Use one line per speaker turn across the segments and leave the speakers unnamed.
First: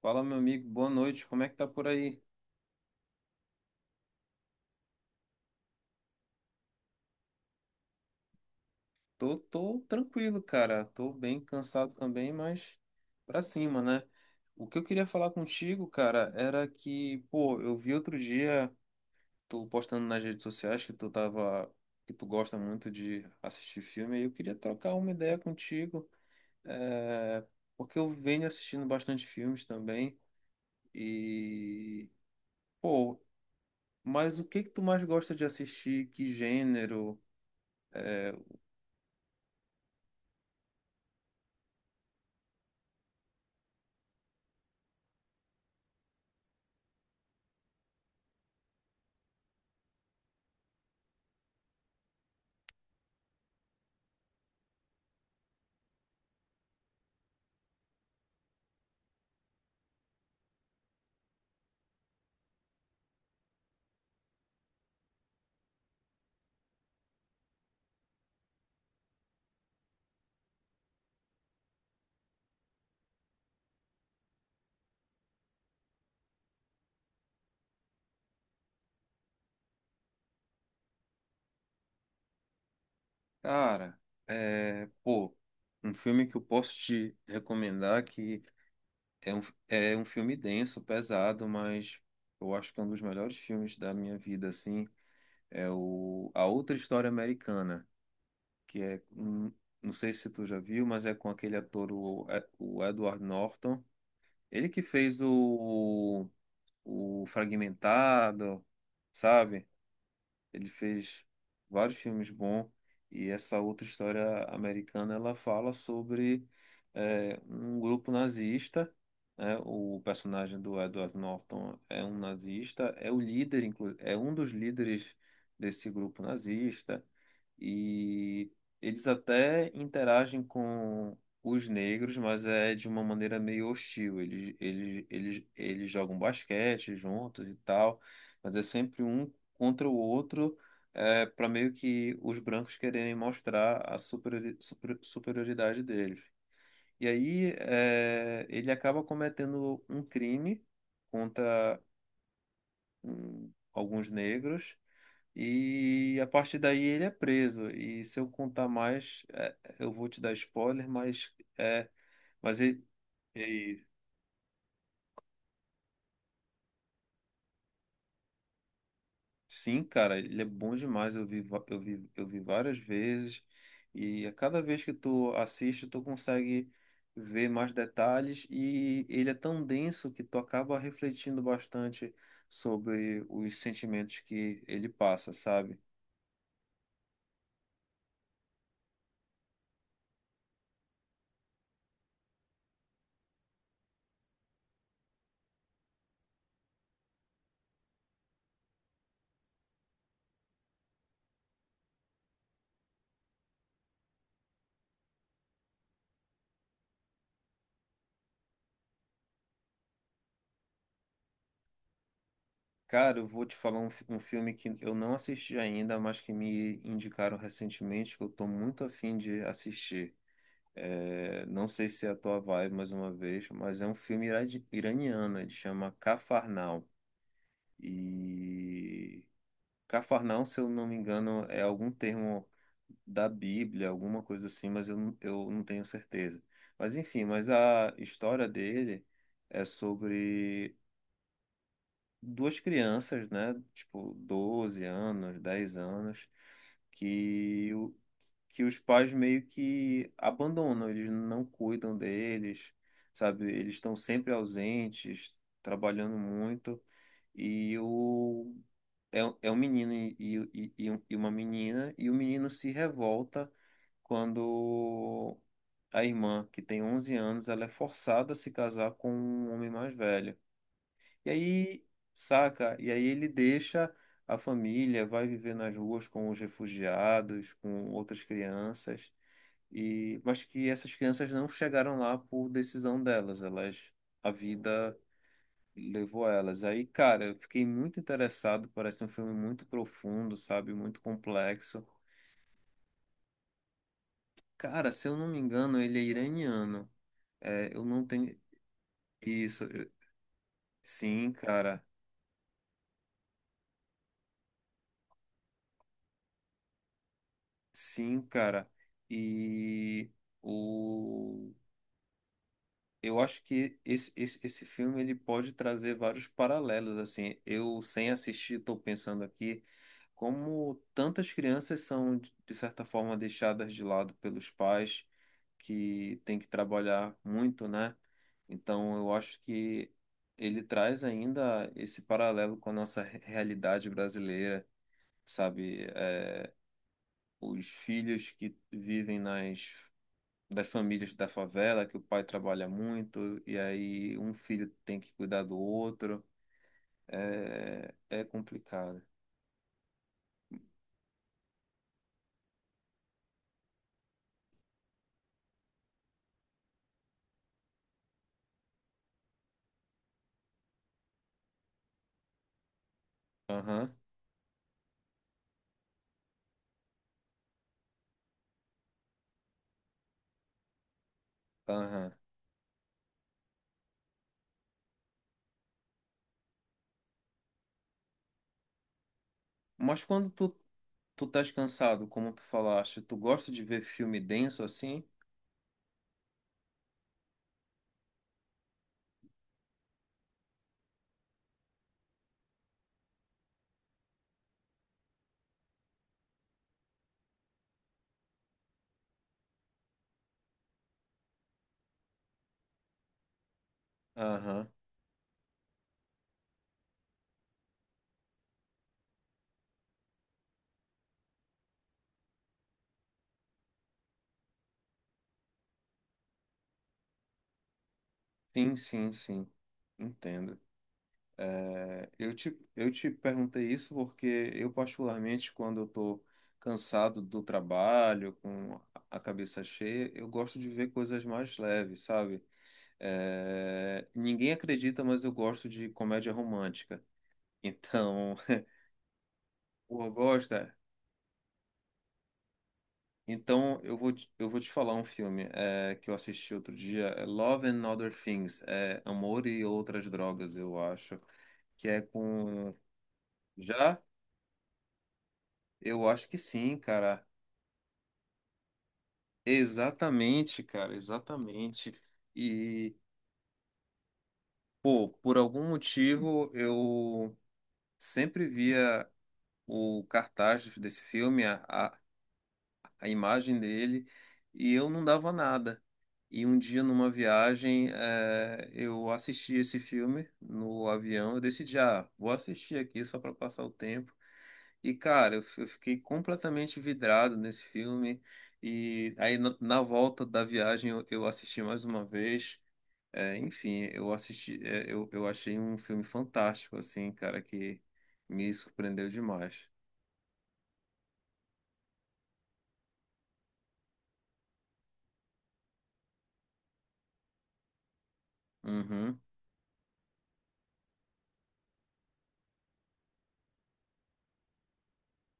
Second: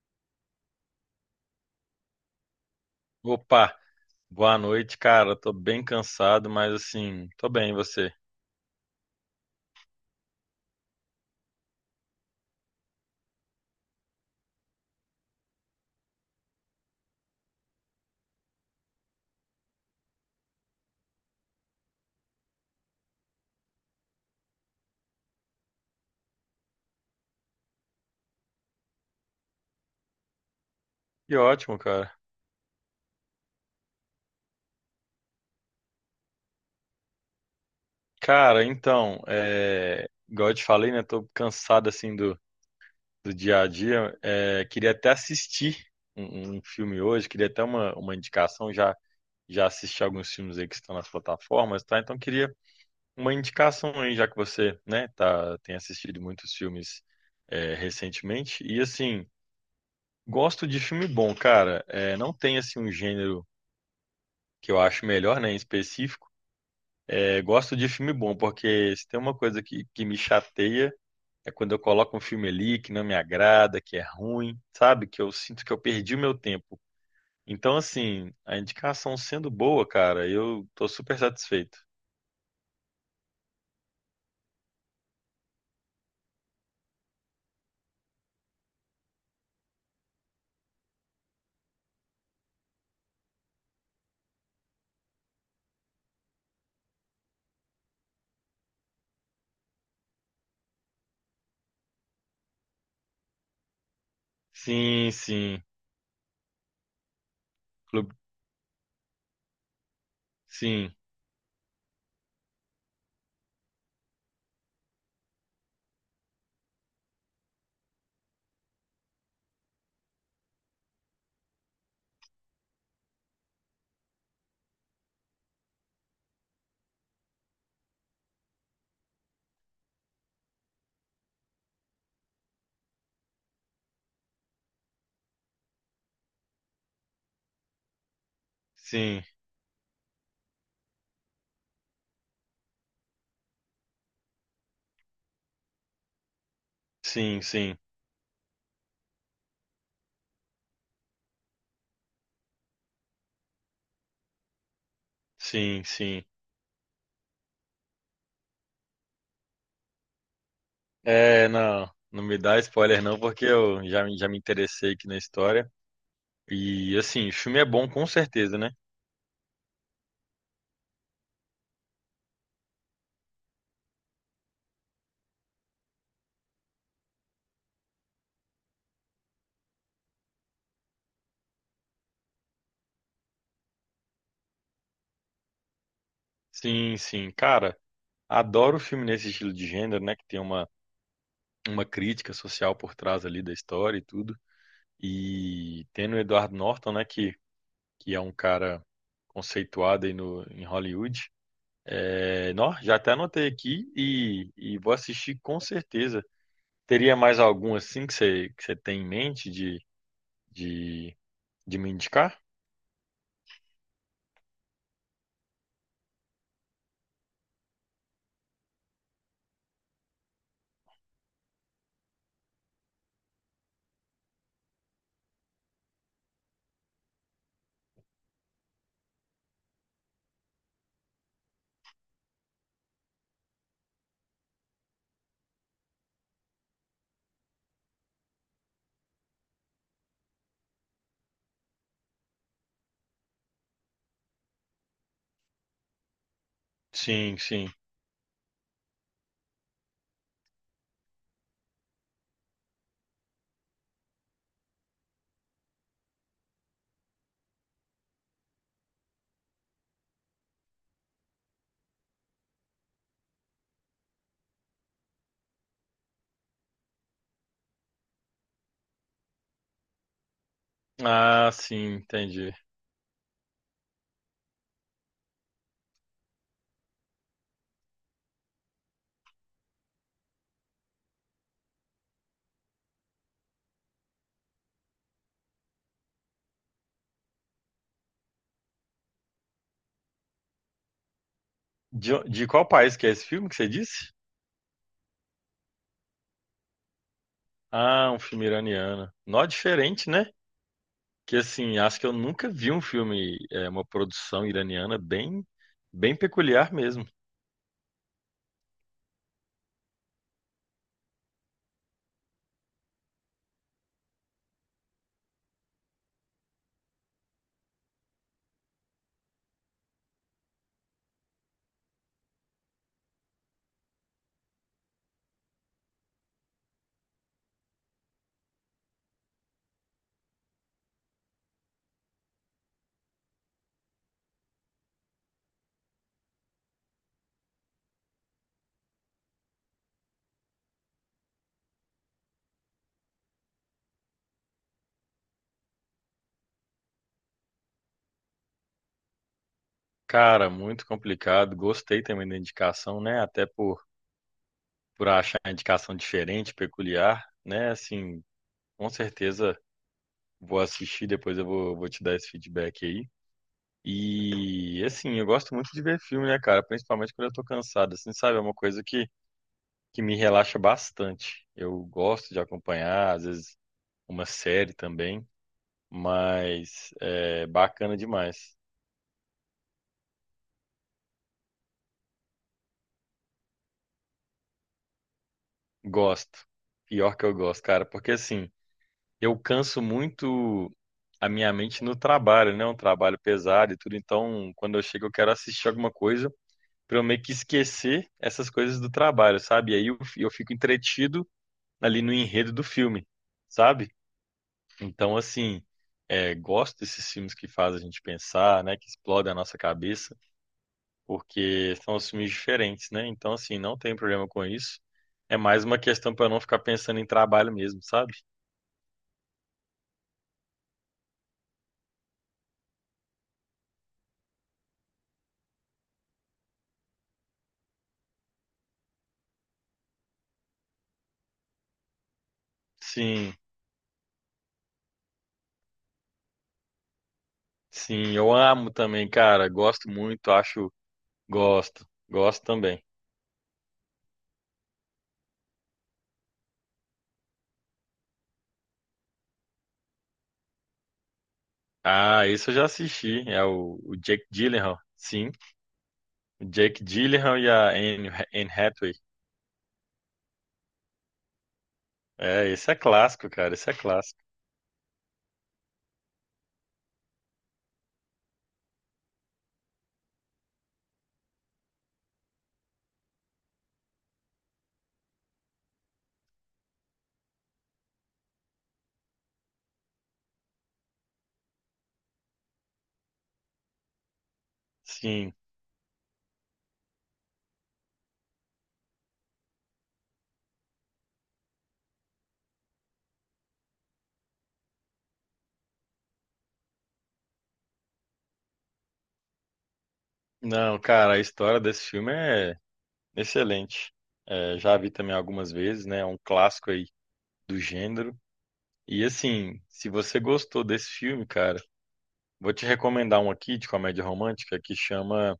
Fala, meu amigo, boa noite. Como é que tá por aí?
Opa, boa noite, cara. Tô bem cansado, mas assim, tô bem, e você?
Tô tranquilo, cara. Tô bem cansado também, mas pra cima, né? O que eu queria falar contigo, cara, era que, pô, eu vi outro dia tu postando nas redes sociais que tu tava, que tu gosta muito de assistir filme, e eu queria trocar uma ideia contigo, é, porque eu venho assistindo bastante filmes também
Que ótimo,
e,
cara.
pô, mas o que que tu mais gosta de assistir? Que gênero?
Cara, então, igual eu te falei, né? Tô cansado assim do dia a dia. É, queria até assistir um filme hoje, queria até uma indicação. Já assisti alguns filmes aí que estão nas plataformas, tá? Então queria uma indicação aí, já que você, né, tá, tem assistido muitos filmes recentemente. E assim, gosto de filme bom, cara. É, não tem assim um gênero que eu acho melhor, né, em específico, gosto de filme bom, porque se tem uma coisa que me chateia é quando eu coloco um filme ali que não me agrada, que é ruim, sabe? Que eu sinto que eu perdi o meu tempo. Então, assim, a indicação sendo boa, cara, eu tô super satisfeito.
Cara, é, pô, um filme que eu posso te recomendar que é um, é um filme denso, pesado, mas eu acho que é um dos melhores filmes da minha vida, assim, é o A Outra História Americana, que é, não sei se tu já viu, mas é com aquele ator, o Edward Norton, ele que
Sim,
fez
sim,
o
clube,
Fragmentado, sabe? Ele
sim,
fez vários filmes bons e essa outra história americana ela fala sobre um grupo nazista, né? O personagem do Edward Norton é um nazista, é o líder, é um dos líderes desse grupo nazista e eles até interagem com os negros, mas é de uma maneira meio hostil. Eles jogam basquete juntos e tal, mas é sempre
sim,
um contra o outro, para meio que os brancos quererem mostrar a superioridade deles. E
sim,
aí
sim,
ele acaba cometendo um crime contra alguns negros
sim,
e
sim.
a partir daí ele é preso. E se eu contar mais, eu vou te dar spoiler,
É, não,
é,
não me dá
mas ele.
spoiler não, porque eu já, já me interessei aqui na história. E, assim, o filme é bom com certeza, né?
Sim, cara, ele é bom demais. Eu vi, va- eu vi várias vezes e a cada vez que tu assiste, tu consegue ver mais detalhes e ele é tão denso que tu acaba refletindo bastante sobre os sentimentos que ele passa, sabe?
Sim, sim. Cara, adoro filme nesse estilo de gênero, né? Que tem uma crítica social por trás ali da história e tudo. E tendo o Edward Norton, né? Que é um cara conceituado aí no, em Hollywood. É, nó, já até anotei aqui e vou assistir com certeza. Teria mais algum assim que você tem em mente de, de me indicar?
Cara, eu vou te falar um filme que eu não assisti ainda, mas que me indicaram recentemente, que eu tô muito afim de assistir. É, não sei se é a tua vibe mais uma vez, mas é um filme iraniano, ele chama Cafarnaum. E Cafarnaum, se eu não me engano, é algum termo da Bíblia, alguma coisa assim, mas eu não tenho certeza. Mas enfim, mas a história dele é sobre duas crianças, né? Tipo, 12 anos, 10 anos,
Sim, sim.
que que os pais meio que abandonam, eles não cuidam deles, sabe? Eles estão sempre ausentes, trabalhando muito, e é um menino e uma menina, e o menino se revolta quando a irmã, que tem 11 anos, ela é forçada a se casar com um homem mais velho. E
Ah,
aí,
sim, entendi.
saca? E aí ele deixa a família, vai viver nas ruas com os refugiados, com outras crianças. E, mas que essas crianças não chegaram lá por decisão delas, a vida levou elas. Aí, cara, eu fiquei muito interessado, parece um filme muito profundo, sabe, muito complexo.
De qual país que é esse filme que você disse?
Cara, se eu não me engano, ele é iraniano. É, eu não
Ah, um
tenho
filme iraniano. Nó
isso.
diferente, né?
Sim,
Que assim,
cara.
acho que eu nunca vi um filme, é, uma produção iraniana bem, bem peculiar mesmo.
Sim, cara. E o Eu acho que esse filme ele pode trazer vários paralelos assim. Eu sem assistir estou pensando aqui como tantas crianças são de certa forma deixadas de lado pelos pais que têm que trabalhar muito, né? Então eu acho que ele traz ainda esse paralelo com a nossa realidade brasileira, sabe? Os filhos que vivem nas das famílias da favela, que o pai trabalha muito e aí um filho tem que cuidar do outro. É complicado.
Cara, muito complicado. Gostei também da indicação, né? Por achar a indicação diferente, peculiar, né? Assim, com certeza vou assistir, depois eu vou te dar esse feedback aí.
Aham,
E assim, eu gosto muito de ver filme, né, cara? Principalmente quando eu tô cansado, assim, sabe? É uma coisa que me relaxa bastante. Eu
aham.
gosto de acompanhar, às vezes uma série também, mas é bacana demais.
Mas quando tu estás cansado, como tu falaste, tu gosta de ver filme denso assim?
Gosto. Pior que eu gosto, cara, porque assim, eu canso muito a minha mente no trabalho, né? Um trabalho pesado e tudo, então quando eu chego eu quero assistir alguma coisa pra eu meio que esquecer essas coisas do trabalho, sabe? E aí eu fico entretido ali no enredo do filme, sabe?
Aham.
Então, assim, gosto desses filmes que fazem a gente pensar, né? Que explodem a nossa cabeça, porque são os filmes diferentes, né? Então, assim, não tem problema com isso. É mais uma questão para não ficar pensando em trabalho mesmo, sabe?
Sim, sim, sim. Entendo. Eu te perguntei isso porque eu, particularmente, quando eu tô cansado do trabalho, com a cabeça cheia, eu gosto de ver coisas mais leves, sabe?
Sim,
Ninguém acredita, mas eu gosto de comédia romântica.
sim, eu
Então,
amo também, cara. Gosto
pô,
muito,
gosta?
acho, gosto, gosto também.
Então, eu vou te falar um filme que eu assisti outro dia, é Love and Other Things, é Amor e Outras Drogas, eu acho, que é
Ah, isso eu já
com...
assisti. É o
Já?
Jake Gyllenhaal. Sim,
Eu acho que
o
sim,
Jake
cara.
Gyllenhaal e a Anne Hathaway.
Exatamente, cara, exatamente.
É, esse é
E,
clássico, cara. Esse é clássico.
pô, por algum motivo, eu sempre via o cartaz desse filme, a imagem dele, e eu não dava nada. E um dia, numa viagem, eu assisti esse filme no avião. Eu decidi, ah, vou assistir aqui só para passar o tempo. E,
Sim.
cara, eu fiquei completamente vidrado nesse filme. E aí, na volta da viagem, eu assisti mais uma vez. Enfim, eu assisti, é, eu achei um filme fantástico, assim, cara, que me surpreendeu demais.
Não, cara, a história desse filme é excelente. É, já vi também algumas vezes, né? É um clássico aí do gênero. E
Uhum.
assim, se você gostou desse filme, cara, vou te recomendar um aqui de comédia romântica que chama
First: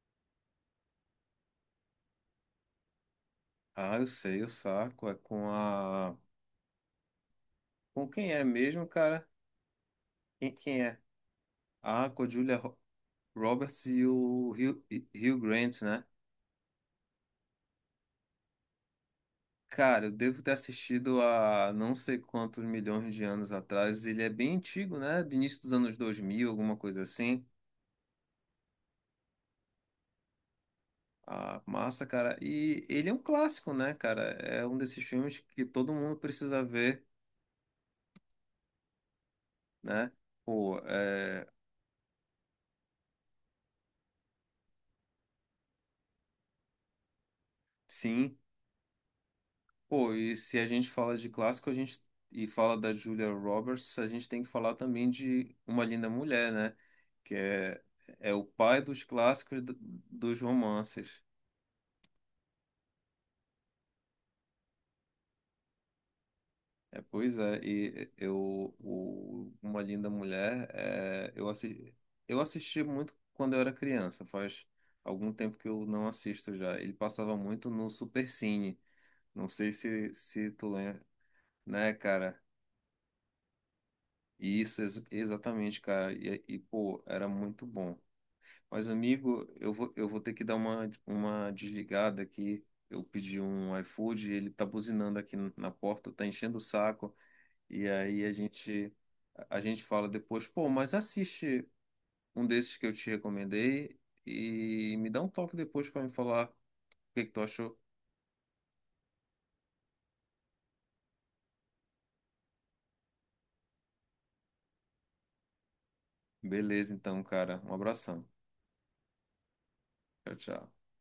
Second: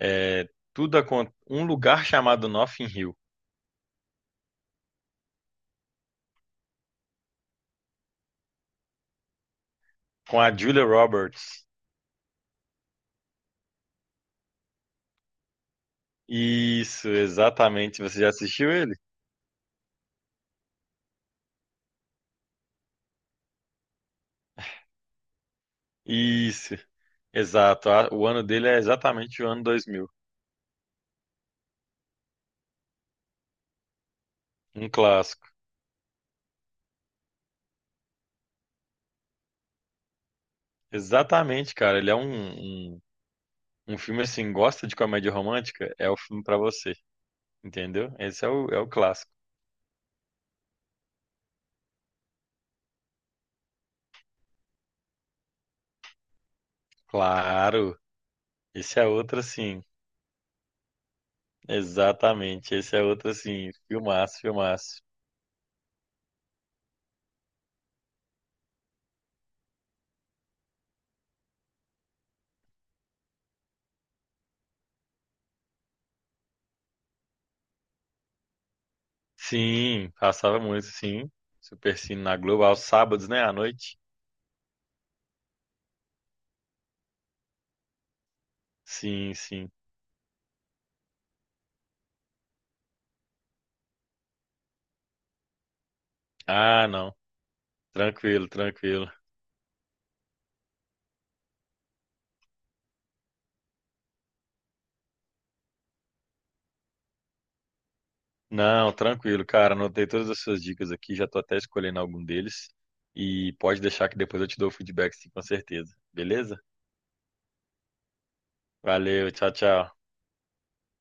é, Tudo Um Lugar Chamado Notting Hill,
Ah, eu sei, o saco. É com a. Com quem é mesmo, cara?
com a
Quem
Julia
é?
Roberts.
Ah, com a Julia Roberts e o Hugh Grant, né?
Isso, exatamente. Você já assistiu ele?
Cara, eu devo ter assistido há não sei quantos milhões de anos atrás. Ele é bem antigo, né? Do início dos anos 2000 alguma
Isso,
coisa assim.
exato. O ano dele é exatamente o ano 2000,
Ah, massa, cara. E ele é um clássico, né, cara? É um
um
desses filmes
clássico.
que todo mundo precisa ver, né? Pô, é,
Exatamente, cara. Ele é um filme assim, gosta de comédia romântica? É o filme pra você, entendeu?
sim.
Esse é é o clássico.
Pô, e se a gente fala de clássico, a gente e fala da Julia Roberts, a gente tem que falar também de Uma Linda Mulher, né? Que é,
Claro,
é o pai
esse
dos
é outro
clássicos do-
assim.
dos romances.
Exatamente. Esse é outro, assim, filmaço, filmaço.
É, pois é, e eu o Uma Linda Mulher, eu assisti muito quando eu era criança, faz algum tempo que eu não assisto já. Ele passava muito no Supercine. Não sei
Sim,
se
passava
tu
muito,
lembra,
sim.
né,
Super Cine na
cara?
Globo, aos sábados, né, à noite?
Isso, exatamente, cara. E, pô, era muito bom. Mas,
Sim,
amigo,
sim.
eu vou ter que dar uma desligada aqui. Eu pedi um iFood, ele tá buzinando aqui na porta, tá enchendo o
Ah, não.
saco. E aí a
Tranquilo,
gente,
tranquilo.
a gente fala depois, pô, mas assiste um desses que eu te recomendei e me dá um toque depois pra me falar o que que tu achou.
Não, tranquilo, cara. Anotei todas as suas dicas aqui, já tô até escolhendo algum deles. E pode deixar que depois eu te dou o feedback, sim, com certeza. Beleza?
Beleza, então, cara. Um abração.
Valeu, tchau, tchau.
Tchau, tchau.